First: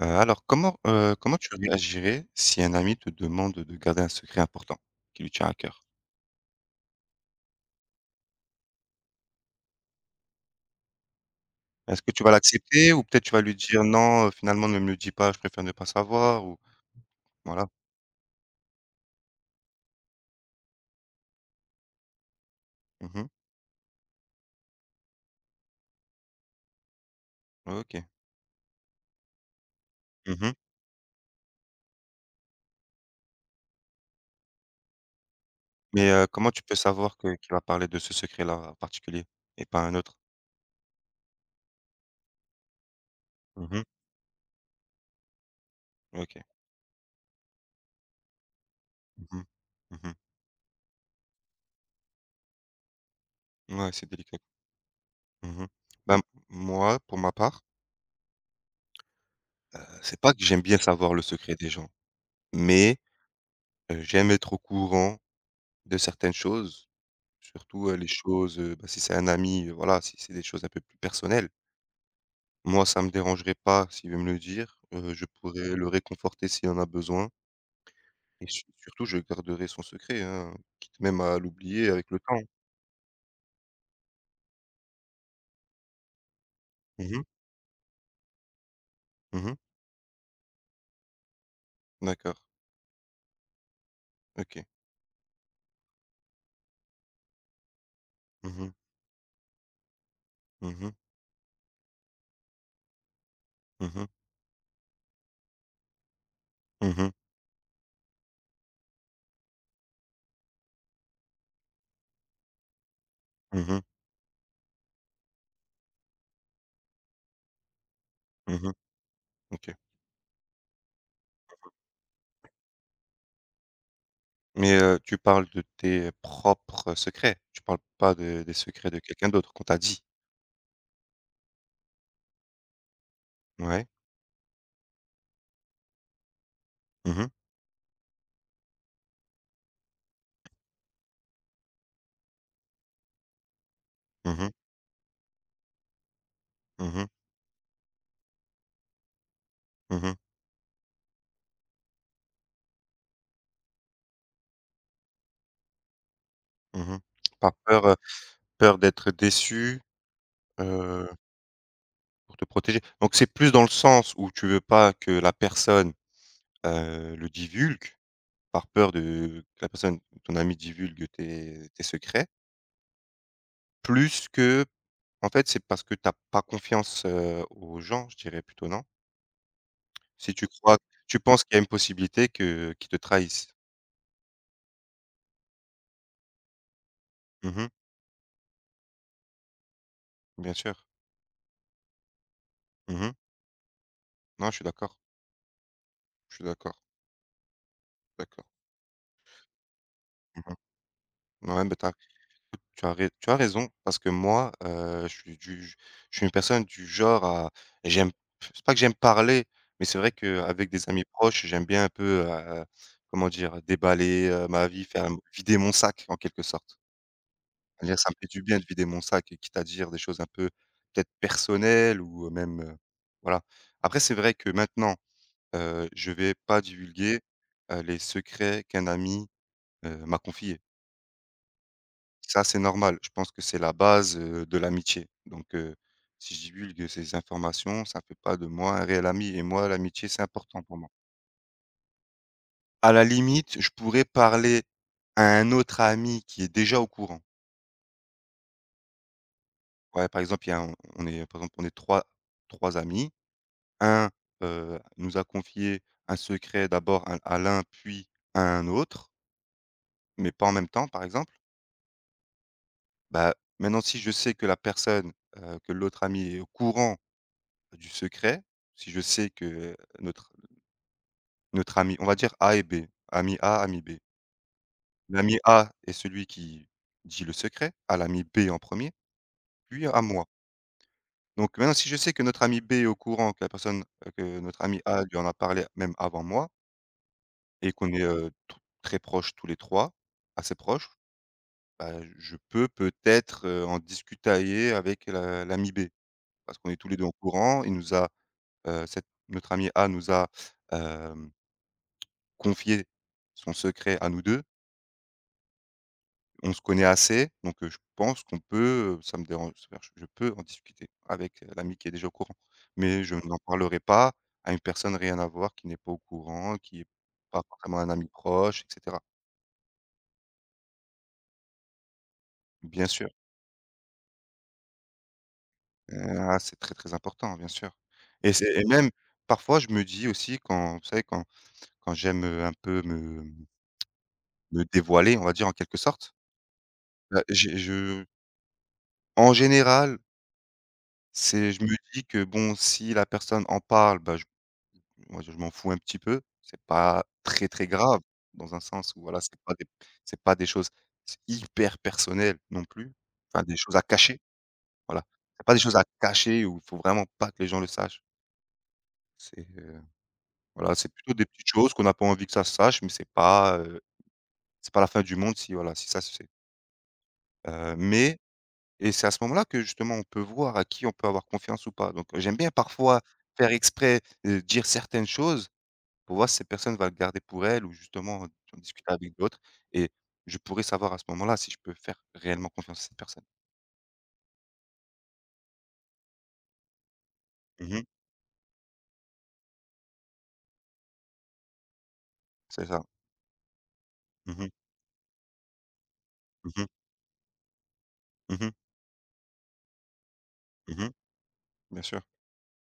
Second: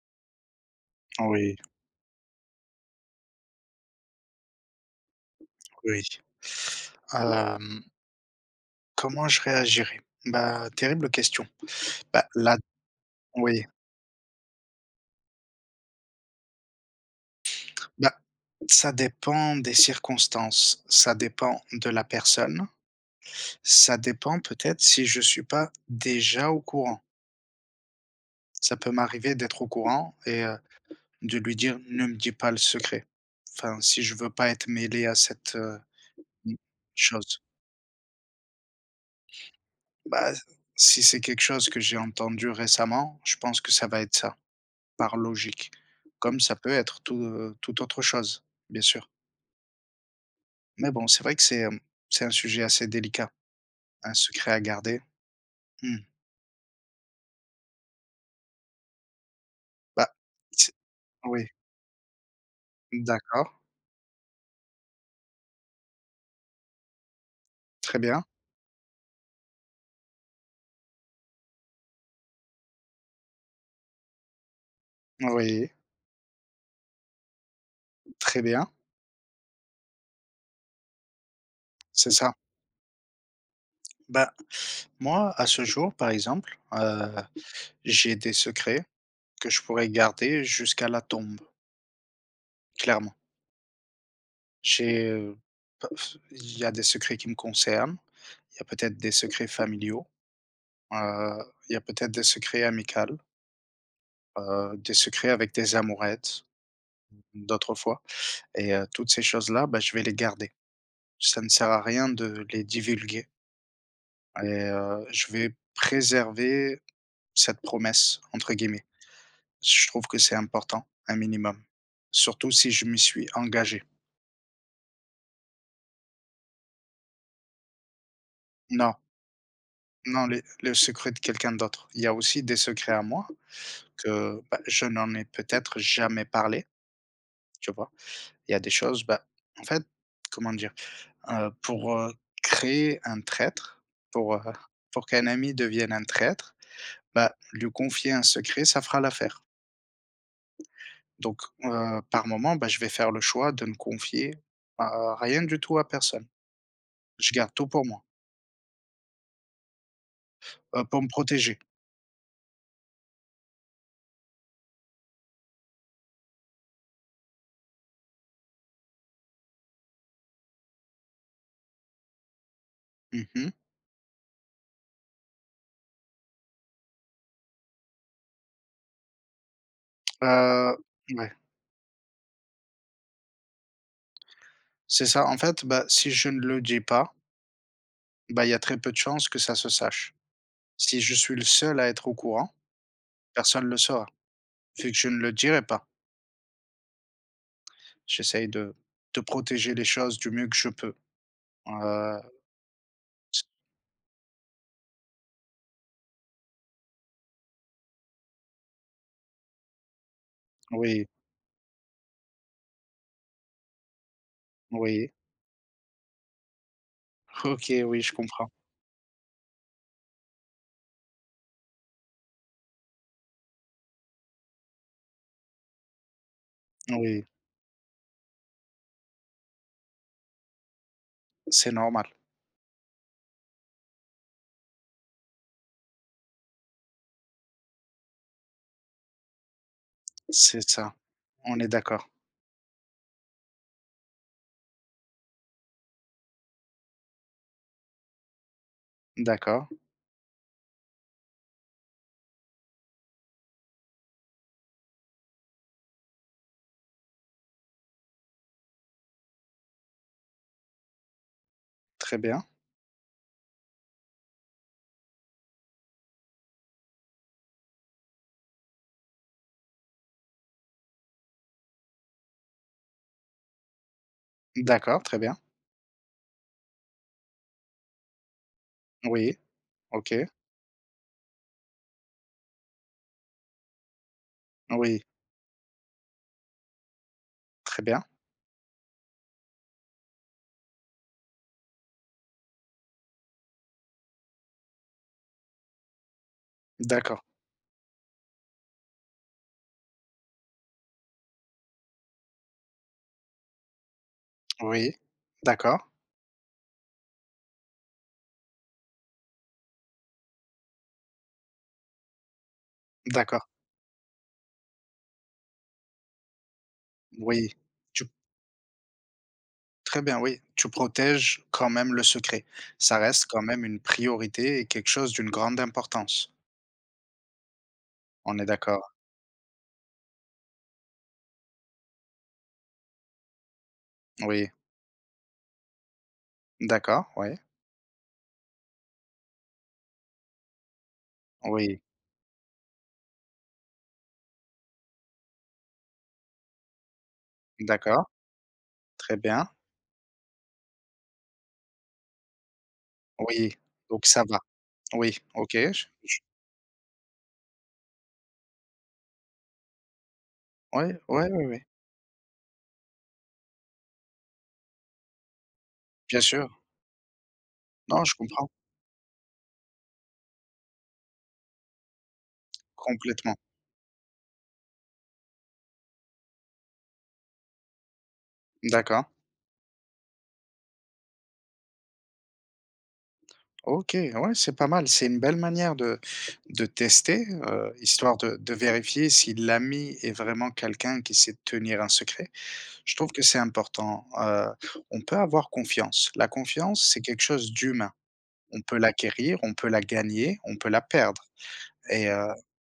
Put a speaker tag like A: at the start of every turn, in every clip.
A: Alors comment, comment tu
B: Oui,
A: réagirais si un ami te demande de garder un secret important qui lui tient à cœur?
B: oui. Hem, Comment je réagirais? Bah, terrible question.
A: Est-ce que tu
B: Bah,
A: vas
B: là
A: l'accepter ou peut-être tu vas lui
B: oui,
A: dire: «Non, finalement ne me le dis pas, je préfère ne pas savoir» ou voilà?
B: bah, ça dépend des circonstances, ça dépend de la personne,
A: Mmh.
B: ça dépend peut-être si je suis pas déjà au courant.
A: OK.
B: Ça peut m'arriver d'être au courant et
A: Mmh.
B: de lui dire: «Ne me dis pas le secret». Enfin, si je veux pas être mêlé à cette,
A: Mais, comment
B: mmh,
A: tu peux savoir que
B: chose.
A: qu'il va parler de ce secret-là en particulier et pas un autre?
B: Bah, si c'est quelque chose que j'ai entendu récemment, je pense que
A: Mmh.
B: ça va être ça. Par logique, comme
A: OK.
B: ça peut être tout, toute autre chose, bien sûr.
A: Mmh mh. Mmh.
B: Mais bon, c'est vrai que c'est, c'est un sujet assez délicat,
A: Ouais, c'est
B: un
A: délicat.
B: secret à garder.
A: Mmh.
B: Mmh,
A: Ben, moi, pour ma part,
B: bah,
A: c'est pas que j'aime
B: c'est
A: bien savoir le
B: oui,
A: secret des gens, mais,
B: d'accord,
A: j'aime être au courant de certaines choses. Surtout,
B: très
A: les
B: bien.
A: choses, bah, si c'est un ami, voilà, si c'est des choses un peu plus personnelles. Moi, ça me dérangerait pas s'il veut me le dire, je
B: Oui,
A: pourrais le réconforter s'il en a besoin
B: très
A: et su
B: bien,
A: surtout je garderai son secret, hein, quitte même à l'oublier
B: c'est
A: avec le
B: ça.
A: temps.
B: Bah, moi, à ce jour, par exemple,
A: Mmh mh.
B: j'ai des secrets que
A: Mmh.
B: je pourrais garder jusqu'à la tombe,
A: D'accord.
B: clairement.
A: OK.
B: J'ai, paf il y a des secrets qui me concernent, il
A: Mmh
B: y a
A: mh.
B: peut-être des secrets familiaux,
A: Mmh mh.
B: heu, il y a peut-être des secrets amicaux.
A: Mmh mh.
B: Des secrets avec des amourettes
A: Mmh.
B: d'autres fois et toutes ces choses-là, bah, je vais les garder. Ça ne sert à rien de les divulguer
A: Mmh.
B: et je vais préserver cette «promesse» entre
A: Mmh.
B: guillemets.
A: OK.
B: Je trouve que c'est important, un minimum, surtout si je m'y suis engagé.
A: Mais, tu parles de tes propres secrets? Tu parles pas de des secrets
B: Non,
A: de quelqu'un d'autre qu'on t'a dit?
B: non, les le secret de quelqu'un d'autre. Il y a aussi des secrets à moi
A: Ouais.
B: que, bah, je n'en ai peut-être jamais parlé,
A: Mmh mh.
B: tu vois? Il y a des choses, bah, en fait, comment dire? Pour, créer un traître, pour,
A: Mmh
B: heu,
A: mh.
B: pour qu'un ami devienne un traître,
A: Mmh mh.
B: bah, lui confier un secret, ça fera l'affaire.
A: Mmh.
B: Donc, par moment, bah, je vais faire le choix de ne confier, heu, rien du tout à personne.
A: Mmh.
B: Je
A: Par
B: garde tout pour
A: peur,
B: moi,
A: peur d'être déçu,
B: pour
A: heu,
B: me protéger.
A: pour te protéger. Donc c'est plus dans le sens où tu veux pas que la personne, le divulgue, par peur de que la personne, ton ami divulgue tes secrets,
B: Mmh mh.
A: plus que en fait, c'est parce que tu as pas confiance, aux gens, je dirais plutôt, non? Si tu
B: Euh,
A: crois tu
B: ouais,
A: penses qu'il y a une possibilité que qu'ils te trahissent.
B: c'est ça. En fait, bah, si je ne le dis pas,
A: Mmh.
B: bah, il y a très peu de chances que ça se sache.
A: Bien sûr.
B: Si je suis le seul à être au courant,
A: Mmh.
B: personne ne le saura,
A: Non,
B: vu que je ne le dirai pas.
A: je suis d'accord, d'accord.
B: J'essaye de protéger les choses du
A: Mmh
B: mieux que je peux.
A: mh. Ouais, mais tu écoute,
B: Heu,
A: tu as raison parce que moi, je suis une personne du genre à j'aime c'est pas que j'aime parler, mais c'est vrai qu'avec des amis
B: oui,
A: proches, j'aime bien un peu, comment dire? Déballer, ma vie, faire
B: oui.
A: vider mon sac en quelque sorte.
B: OK,
A: C'est-à-dire
B: oui,
A: ça
B: je
A: me fait du
B: comprends.
A: bien de vider mon sac et quitte à dire des choses un peu peut-être personnelles ou, même, voilà. Après c'est vrai que maintenant, je vais pas divulguer,
B: Oui,
A: les secrets qu'un ami, m'a confiés.
B: c'est normal.
A: Ça, c'est normal. Je pense que c'est la base, de l'amitié. Donc si je divulgue ces informations, ça ne fait pas de moi un réel ami et moi, l'amitié, c'est important
B: C'est
A: pour moi.
B: ça, on est d'accord.
A: À la limite, je pourrais parler à un autre ami qui est déjà au courant.
B: D'accord,
A: Ouais, par exemple, il y a on est par exemple, on est trois, trois amis. Un, nous a confié un secret d'abord à l'un, puis à un autre, mais pas en même temps, par exemple.
B: très bien.
A: Bah, maintenant si je sais que la personne, que l'autre ami est au courant du secret, si je sais que notre ami, on va dire A et B, ami A, ami B.
B: D'accord, très bien.
A: L'ami A est celui qui dit le secret à l'ami B en premier
B: Oui,
A: puis à
B: OK.
A: moi. Donc maintenant, si je sais que notre ami B est au courant que la personne, que notre ami
B: Oui,
A: A lui en a parlé même avant moi et
B: très
A: qu'on est,
B: bien.
A: tr très proches tous les 3 assez proches, bah, je peux peut-être, en discutailler avec la l'ami B. Parce qu'on est tous les 2 au
B: D'accord.
A: courant, cette notre ami A nous a, confier son secret à nous 2.
B: Oui. D'accord,
A: On se connaît assez, donc je pense qu'on peut, ça me dérange je peux en discuter avec l'ami qui est déjà au courant. Mais je n'en
B: d'accord.
A: parlerai pas à une personne rien à voir, qui n'est pas au courant, qui n'est pas
B: Oui.
A: forcément un
B: Tu
A: ami proche et cetera.
B: Très bien, oui, tu protèges quand même le secret.
A: Bien
B: Ça
A: sûr,
B: reste quand même une priorité et quelque chose d'une grande importance.
A: ah, c'est très, très important, bien sûr. Et
B: On est
A: c'est et
B: d'accord?
A: même parfois je me dis aussi quand vous savez quand j'aime, un peu me
B: Oui.
A: me dévoiler, on va dire en quelque sorte,
B: D'accord,
A: bah,
B: oui.
A: j'ai je en général C'est je me
B: Oui.
A: dis que bon, si la personne en parle, bah, je moi, je m'en fous un petit peu. C'est pas très, très grave
B: D'accord,
A: dans un sens où
B: très
A: voilà, c'est
B: bien.
A: pas des c'est pas des choses hyper personnelles non plus, enfin
B: Oui,
A: des choses à
B: donc
A: cacher,
B: ça va.
A: voilà.
B: Oui,
A: C'est pas
B: OK,
A: des choses à cacher où il faut vraiment pas que les gens le sachent. C'est, voilà, c'est
B: ouais,
A: plutôt des
B: ouais,
A: petites
B: ouais, ouais,
A: choses qu'on n'a pas envie que ça se sache, mais c'est pas la fin du monde si voilà, si ça se
B: bien
A: fait.
B: sûr.
A: Heu,
B: Non, je
A: mais
B: comprends
A: Et c'est à ce moment-là que justement on peut voir à qui on peut avoir confiance ou pas. Donc, j'aime bien parfois
B: complètement.
A: faire exprès, dire certaines choses pour voir si cette personne va le garder pour elle ou justement en discuter
B: D'accord.
A: avec d'autres et je pourrais savoir à ce moment-là si je peux faire réellement confiance à cette personne.
B: OK, ouais, c'est pas mal. C'est une belle manière de tester,
A: Mmh.
B: histoire de vérifier si l'ami est vraiment quelqu'un qui sait tenir un secret.
A: C'est ça.
B: Je trouve que c'est important.
A: Mmh mh.
B: On peut avoir confiance. La
A: Mmh mh.
B: confiance, c'est quelque chose d'humain.
A: Mmh.
B: On peut l'acquérir, on peut la gagner, on peut la
A: Mmh.
B: perdre.
A: Bien sûr.
B: Et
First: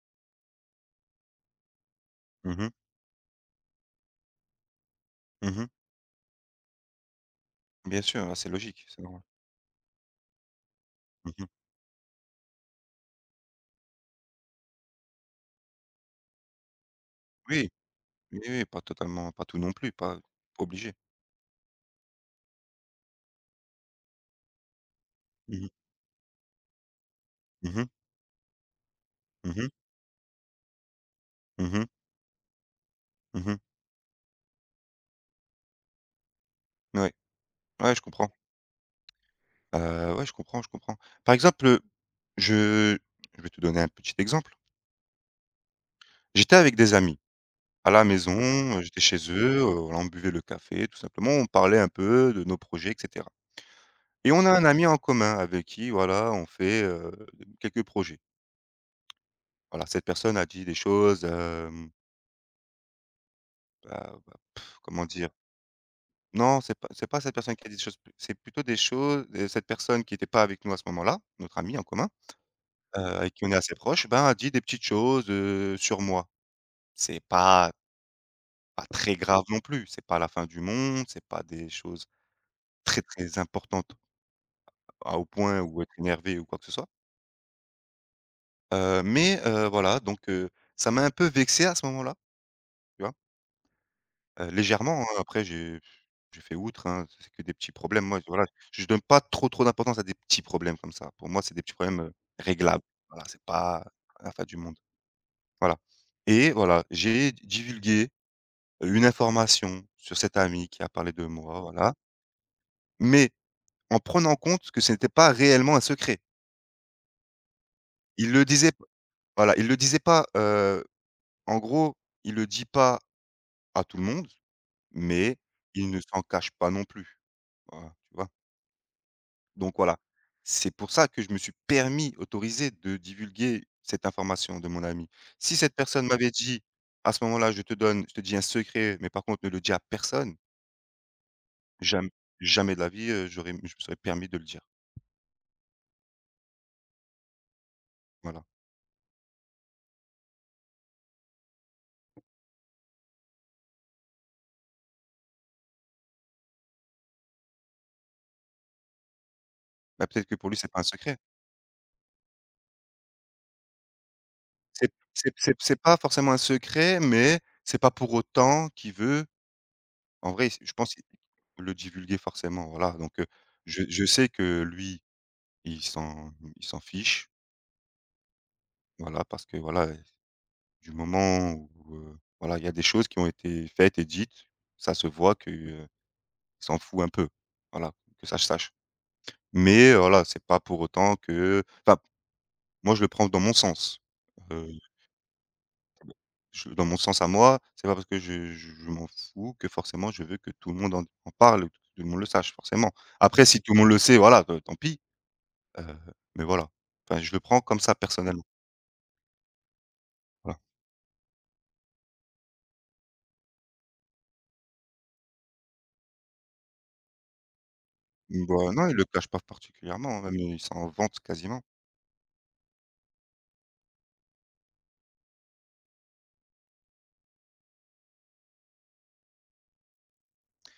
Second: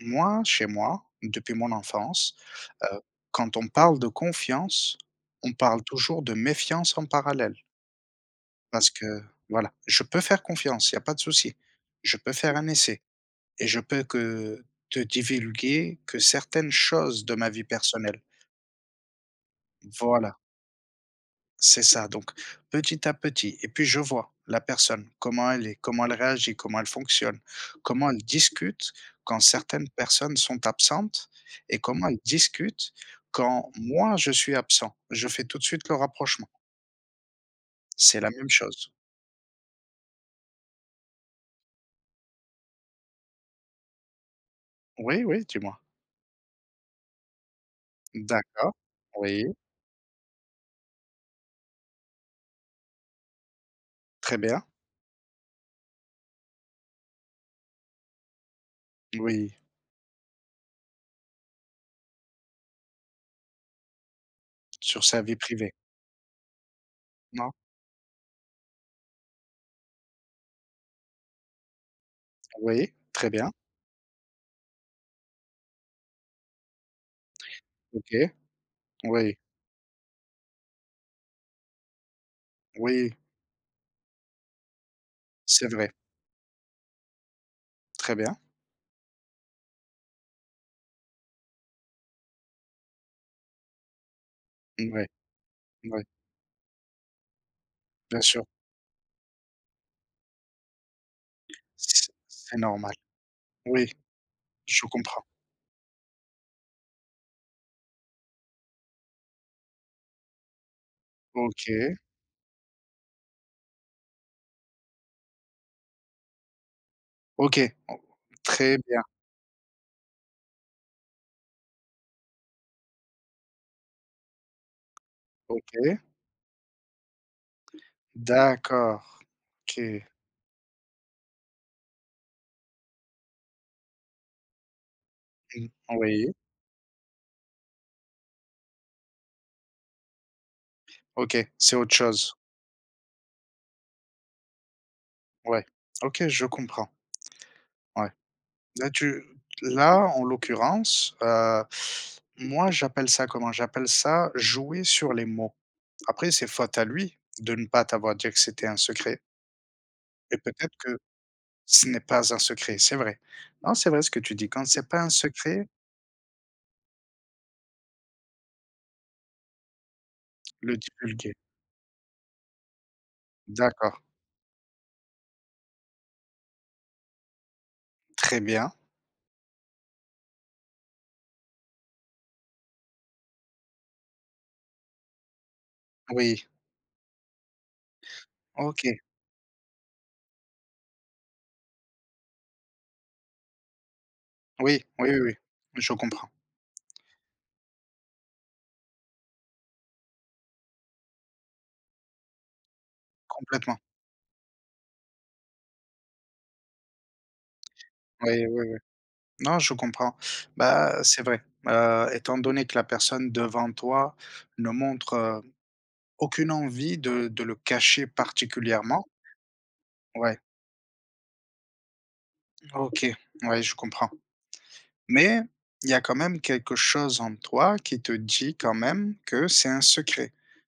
B: moi, chez moi, depuis mon enfance,
A: Mmh mh.
B: heu, quand on parle de confiance, on
A: Mmh.
B: parle toujours de méfiance en parallèle.
A: Bien sûr, ah, c'est logique,
B: Parce
A: c'est normal.
B: que voilà, je peux faire confiance, il n'y a pas de
A: Mmh.
B: souci. Je peux faire un essai et je peux que te divulguer que certaines choses de ma vie
A: Oui,
B: personnelle.
A: oui, oui, pas totalement pas tout non plus, pas
B: Voilà.
A: obligé.
B: C'est ça, donc petit à petit et puis je vois la personne, comment
A: Mmh
B: elle
A: mh.
B: est, comment elle réagit, comment elle fonctionne,
A: Mmh mh.
B: comment elle discute quand
A: Mmh.
B: certaines personnes sont absentes et
A: Mmh.
B: comment elle discute
A: Mmh.
B: quand moi je suis absent. Je fais tout de suite le rapprochement.
A: Ouais. Ouais, je
B: C'est la
A: comprends.
B: même chose.
A: Ouais, je comprends, je comprends. Par exemple, je je vais te donner un petit exemple.
B: Oui, oui, dis-moi.
A: J'étais avec des amis à la maison,
B: D'accord.
A: j'étais chez
B: Oui,
A: eux, voilà, on buvait le café tout simplement, on parlait un peu de nos projets et cetera et
B: très
A: on a un
B: bien.
A: ami en commun avec qui, voilà, on fait, quelques projets.
B: Oui,
A: Voilà, cette personne a dit des choses, bah bah,
B: sur
A: comment
B: sa
A: dire?
B: vie privée.
A: Non, c'est pas cette
B: Non?
A: personne qui a dit des choses, c'est plutôt des choses et cette personne qui était pas avec nous à ce moment-là, notre ami en commun,
B: Oui, très
A: avec qui on
B: bien.
A: est assez proche, ben, a dit des petites choses, sur moi. C'est pas
B: OK.
A: pas très
B: Oui,
A: grave non plus, c'est pas la fin du monde, c'est pas des choses très,
B: oui,
A: très importantes à au point
B: c'est
A: où
B: vrai.
A: être énervé ou quoi que ce soit.
B: Très bien.
A: Mais voilà donc ça m'a un peu vexé à ce moment-là, tu vois?
B: Oui,
A: Légèrement, hein, après j'ai
B: oui,
A: j'ai fait outre, hein, c'est que des petits problèmes. Moi,
B: bien
A: voilà,
B: sûr.
A: je donne pas trop, trop d'importance à des petits problèmes comme ça. Pour moi, c'est des petits problèmes,
B: C'est c'est
A: réglables.
B: normal.
A: Voilà, c'est pas
B: Oui.
A: la fin du monde,
B: Je comprends.
A: voilà et voilà, j'ai divulgué une information sur cet ami qui a parlé de moi, voilà,
B: OK,
A: mais en prenant en compte que ce n'était pas réellement un secret.
B: OK, oh,
A: Il le disait
B: très bien.
A: voilà, il le disait pas, en gros, il le dit pas à tout le monde, mais il ne
B: OK,
A: s'en cache pas non plus, voilà, tu vois?
B: d'accord.
A: Donc voilà,
B: OK,
A: c'est pour ça que je me suis permis, autorisé de divulguer cette information de mon ami. Si
B: mmh,
A: cette personne m'avait
B: oui,
A: dit: «À ce moment-là, je te dis un secret, mais par contre ne le dis à personne»,
B: OK, c'est autre
A: jamais,
B: chose.
A: jamais de la vie, j'aurais je me serais permis de le dire,
B: Ouais. OK, je comprends. Ouais.
A: voilà.
B: Là, tu là, en l'occurrence, moi, j'appelle ça comment? J'appelle ça jouer sur les mots. Après, c'est faute à lui de ne pas t'avoir dit que c'était un secret
A: Bah, peut-être que
B: et
A: pour lui, c'est
B: peut-être
A: pas un
B: que
A: secret.
B: ce n'est pas un secret, c'est vrai. Non, c'est vrai ce que tu dis. Quand c'est
A: C'est
B: pas un
A: c'est c'est
B: secret,
A: c'est pas forcément un secret, mais c'est pas pour autant qu'il veut en vrai, je
B: le
A: pense qu'il
B: divulguer.
A: le divulguer forcément, voilà, donc je
B: D'accord,
A: je sais que lui, il s'en il s'en fiche,
B: très bien.
A: voilà, parce que, voilà, du moment où, voilà, il y a des choses qui ont été faites et dites, ça se voit que,
B: Oui,
A: il s'en fout un peu, voilà, que ça je sache.
B: OK.
A: Mais, voilà, c'est pas pour autant que enfin, moi je le prends dans mon sens. Heu
B: Oui, oui, oui, oui, je comprends
A: Je dans mon sens à moi, c'est pas parce que je m'en fous que forcément je veux que tout le monde en parle, que tout le monde le sache, forcément. Après si tout
B: complètement.
A: le monde le sait, voilà, tant pis, heu, mais voilà. Enfin, je le prends comme ça personnellement,
B: Oui, oui, oui. Non, je comprends.
A: voilà.
B: Bah, c'est vrai. Étant donné que la personne devant toi ne montre, aucune envie de le cacher
A: Bah, non, il le
B: particulièrement.
A: cache pas particulièrement, hein, même
B: Ouais,
A: il s'en vante quasiment.
B: OK, ouais, je comprends. Mais il y a quand même quelque chose en toi qui te dit quand même que c'est un secret,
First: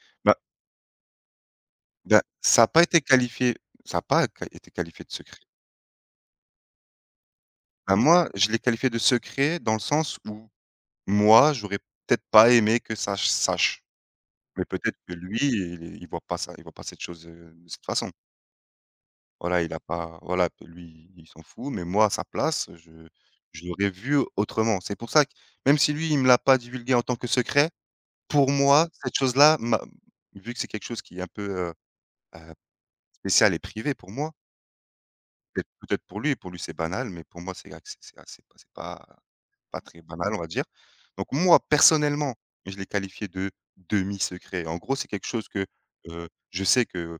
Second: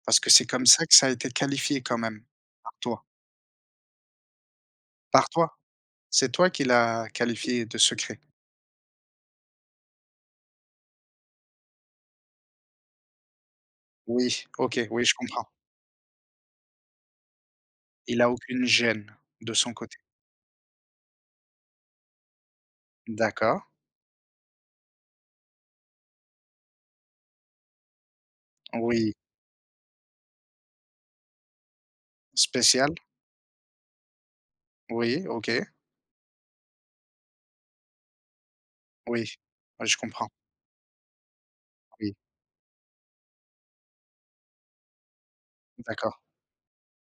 B: parce que
A: Bah
B: c'est comme ça que ça a été qualifié quand
A: bah,
B: même par toi
A: ça a pas qua été qualifié de
B: par
A: secret.
B: toi. C'est toi qui l'a qualifié de
A: Bah,
B: secret.
A: moi, je l'ai qualifié de secret dans le sens où moi, j'aurais peut-être pas aimé que ça je sache,
B: Oui,
A: mais
B: OK,
A: peut-être
B: oui,
A: que
B: je
A: lui,
B: comprends.
A: il voit pas ça, il voit pas cette chose, de cette façon.
B: Il a aucune gêne de
A: Voilà, il
B: son
A: a
B: côté.
A: pas voilà, lui, il s'en fout, mais moi, à sa place, je
B: D'accord,
A: je l'aurais vu autrement. C'est pour ça que même si lui, il me l'a pas divulgué en tant que secret, pour moi,
B: oui.
A: cette chose-là m'a vu que c'est quelque chose qui est un peu, heu,
B: Spécial?
A: spécial et privé pour moi,
B: Oui, OK,
A: peut-être pour lui, c'est banal, mais pour moi, c'est acc c'est assez pas c'est pas
B: oui.
A: pas
B: Ouais, je
A: très
B: comprends,
A: banal, on va dire. Donc moi,
B: oui.
A: personnellement, je l'ai qualifié de demi-secret. En gros, c'est quelque chose que,
B: D'accord,
A: je sais qu'il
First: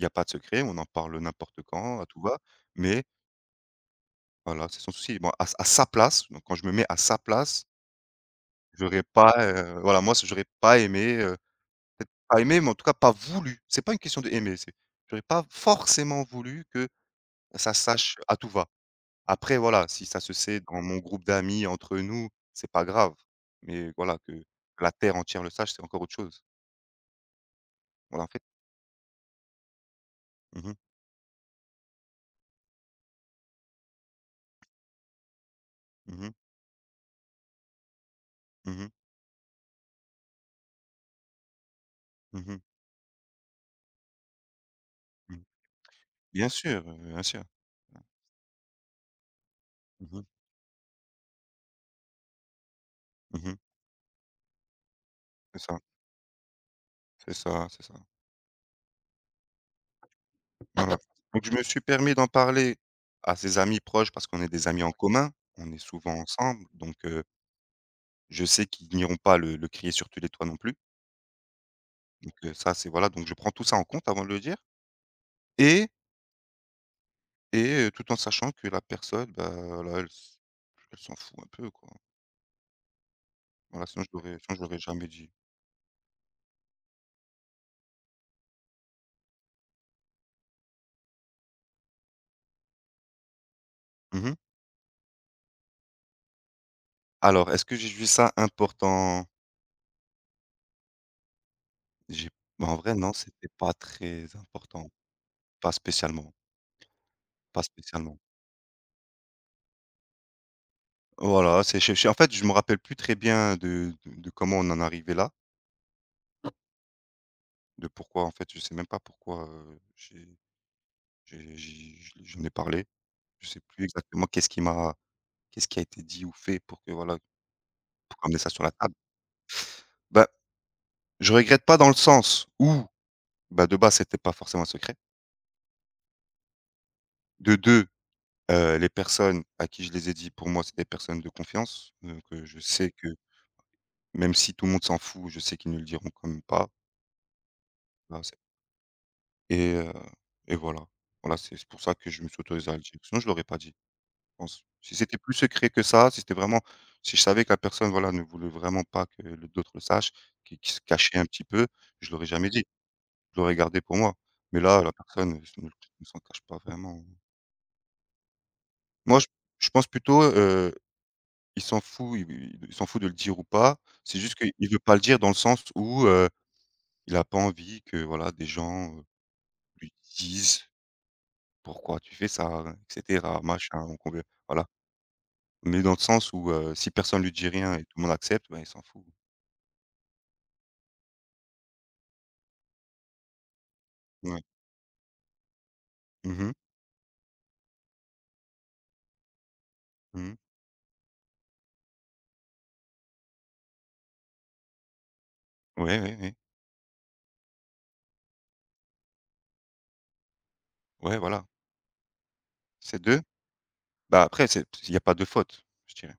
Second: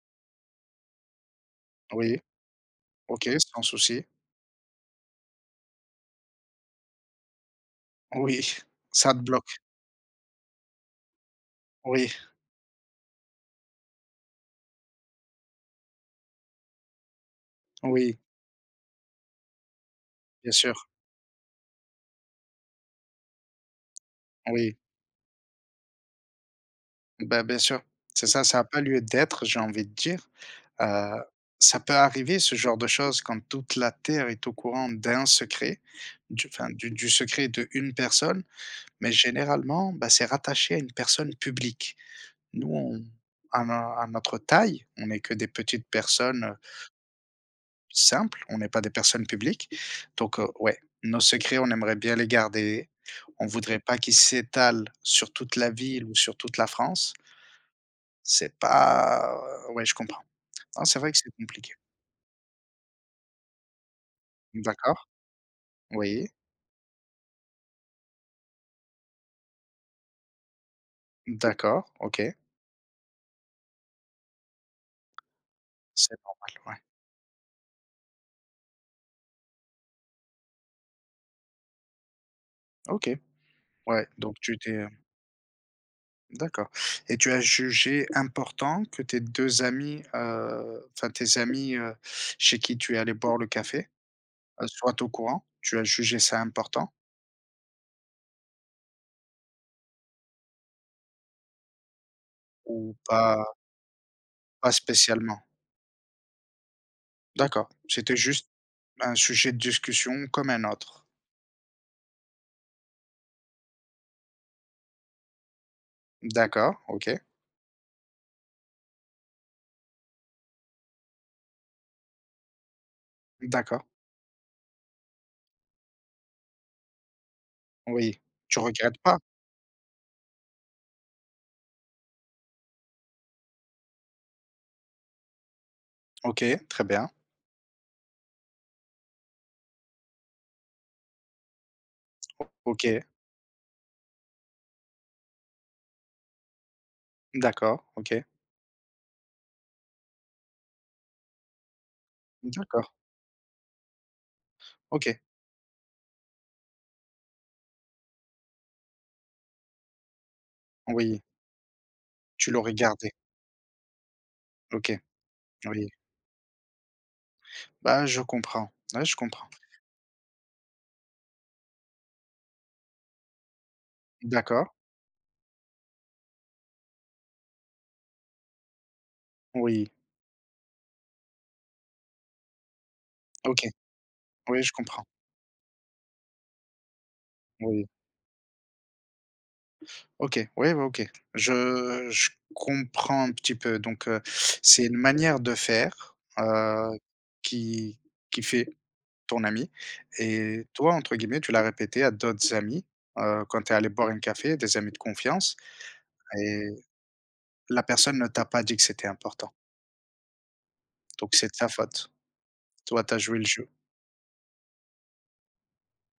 A: n'y a pas de secret, on en parle n'importe quand, à
B: oui.
A: tout va, mais
B: OK, sans souci.
A: voilà, c'est son souci. Bon, à sa place, donc quand je me mets à sa place,
B: Oui,
A: j'aurais
B: ça te
A: pas,
B: bloque.
A: voilà, moi, c j'aurais pas aimé,
B: Oui,
A: peut-être pas aimé, mais en tout cas pas voulu. C'est pas une question d'aimer, c'est j'aurais pas forcément voulu que ça sache
B: oui,
A: à tout va. Après, voilà, si ça se
B: bien
A: sait dans
B: sûr,
A: mon groupe d'amis, entre nous, c'est pas grave, mais voilà, que
B: oui.
A: la terre entière le sache, c'est encore autre chose.
B: Ben bien sûr.
A: Voilà,
B: C'est
A: en fait.
B: ça, ça a pas lieu d'être, j'ai envie de dire.
A: Mmh mh.
B: Heu, Ça peut arriver ce genre de choses quand toute la terre est au courant d'un secret,
A: Mmh mh.
B: du enfin, du secret de une personne,
A: Mmh.
B: mais généralement, bah, c'est rattaché à une personne publique.
A: Mmh.
B: Nous, on à notre taille, on n'est que
A: Mmh.
B: des petites personnes,
A: Bien sûr, bien sûr.
B: simples, on n'est pas des personnes publiques.
A: Mmh mh.
B: Donc, ouais, nos secrets, on aimerait bien les garder. On
A: Mmh.
B: voudrait pas qu'ils s'étalent sur toute
A: C'est
B: la
A: ça,
B: ville ou sur toute la France.
A: c'est ça, c'est ça.
B: C'est pas Ouais, je comprends. Non,
A: Voilà.
B: c'est vrai que c'est
A: Donc je me
B: compliqué.
A: suis permis d'en parler à ses amis proches parce qu'on est des amis en
B: D'accord,
A: commun, on est souvent
B: oui,
A: ensemble, donc je sais qu'ils n'iront pas le crier sur tous les toits non plus.
B: d'accord, OK.
A: Donc ça, c'est voilà, donc je prends tout ça en compte avant de le dire et
B: C'est normal, ouais.
A: et tout en sachant que la personne, bah, voilà, elle s'en fout un peu, quoi.
B: OK,
A: Voilà,
B: ouais, donc
A: sinon
B: tu
A: je l'aurais
B: t'es
A: jamais dit.
B: d'accord et tu as jugé important que tes 2 amis, enfin tes amis, chez qui tu es allé boire le café,
A: Mmh mh.
B: soient au courant? Tu as jugé ça important
A: Alors est-ce que j'ai vu ça important? J'ai Bah, en vrai
B: ou
A: non, c'était
B: pas
A: pas très
B: pas
A: important,
B: spécialement?
A: pas spécialement, pas
B: D'accord, c'était
A: spécialement.
B: juste un sujet de discussion comme un autre.
A: Voilà, c'est je en fait, je me rappelle plus très bien de comment on en est arrivé là,
B: D'accord, OK.
A: de pourquoi en fait, je sais même pas pourquoi, j'en ai parlé. Je sais
B: D'accord,
A: plus exactement qu'est-ce qui a été dit ou fait pour que voilà, pour
B: oui.
A: ramener ça
B: Tu
A: sur la table.
B: regrettes pas?
A: Bah, je regrette pas dans le sens où, bah, de base, c'était pas forcément secret.
B: OK, très bien.
A: De deux, les personnes à qui je les ai dit, pour moi, c'est des personnes de confiance, donc je
B: OK,
A: sais que même si tout le monde s'en fout, je sais qu'ils ne le diront quand même pas.
B: d'accord,
A: Voilà.
B: OK.
A: Et heu et voilà. Voilà, c'est pour ça que je me suis autorisé à le
B: D'accord,
A: dire. Sinon je l'aurais pas dit, je pense. Si c'était
B: OK,
A: plus secret que ça, si c'était vraiment si je savais que la personne, voilà, ne voulait vraiment pas que le d'autres le sachent, qui se cachait
B: oui.
A: un petit peu, je l'aurais jamais
B: Tu
A: dit.
B: l'aurais gardé?
A: Je l'aurais gardé pour moi. Mais là, la
B: OK,
A: personne, elle se ne
B: oui.
A: ne s'en cache pas vraiment.
B: Bah, je comprends. Ouais, je
A: Moi, je
B: comprends.
A: je pense plutôt, il s'en fout, il s'en fout de le dire ou pas. C'est juste qu'il
B: D'accord,
A: veut pas le dire dans le sens où, il a pas envie que, voilà, des gens,
B: oui.
A: lui disent, Pourquoi tu fais ça? Et cetera,
B: OK.
A: machin, donc on veut,
B: Oui,
A: voilà.
B: je comprends.
A: Mais dans le sens où, si personne lui dit rien et
B: Oui.
A: tout le monde accepte, bah, il s'en fout.
B: OK, oui, oui, OK. Je comprends un petit peu. Donc,
A: Ouais.
B: c'est une manière de faire,
A: Mmh mh.
B: qui fait ton ami
A: Mmh mh.
B: et toi, entre guillemets, tu l'as répété à d'autres amis, quand tu es allé boire un café, des amis de confiance
A: Ouais, ouais, ouais.
B: et la personne ne t'a pas dit que c'était important.
A: Ouais,
B: Donc
A: voilà.
B: c'est de sa faute.
A: C'est
B: Toi, tu as
A: 2.
B: joué le jeu.
A: Bah, après c'est il y a pas de faute, je dirais.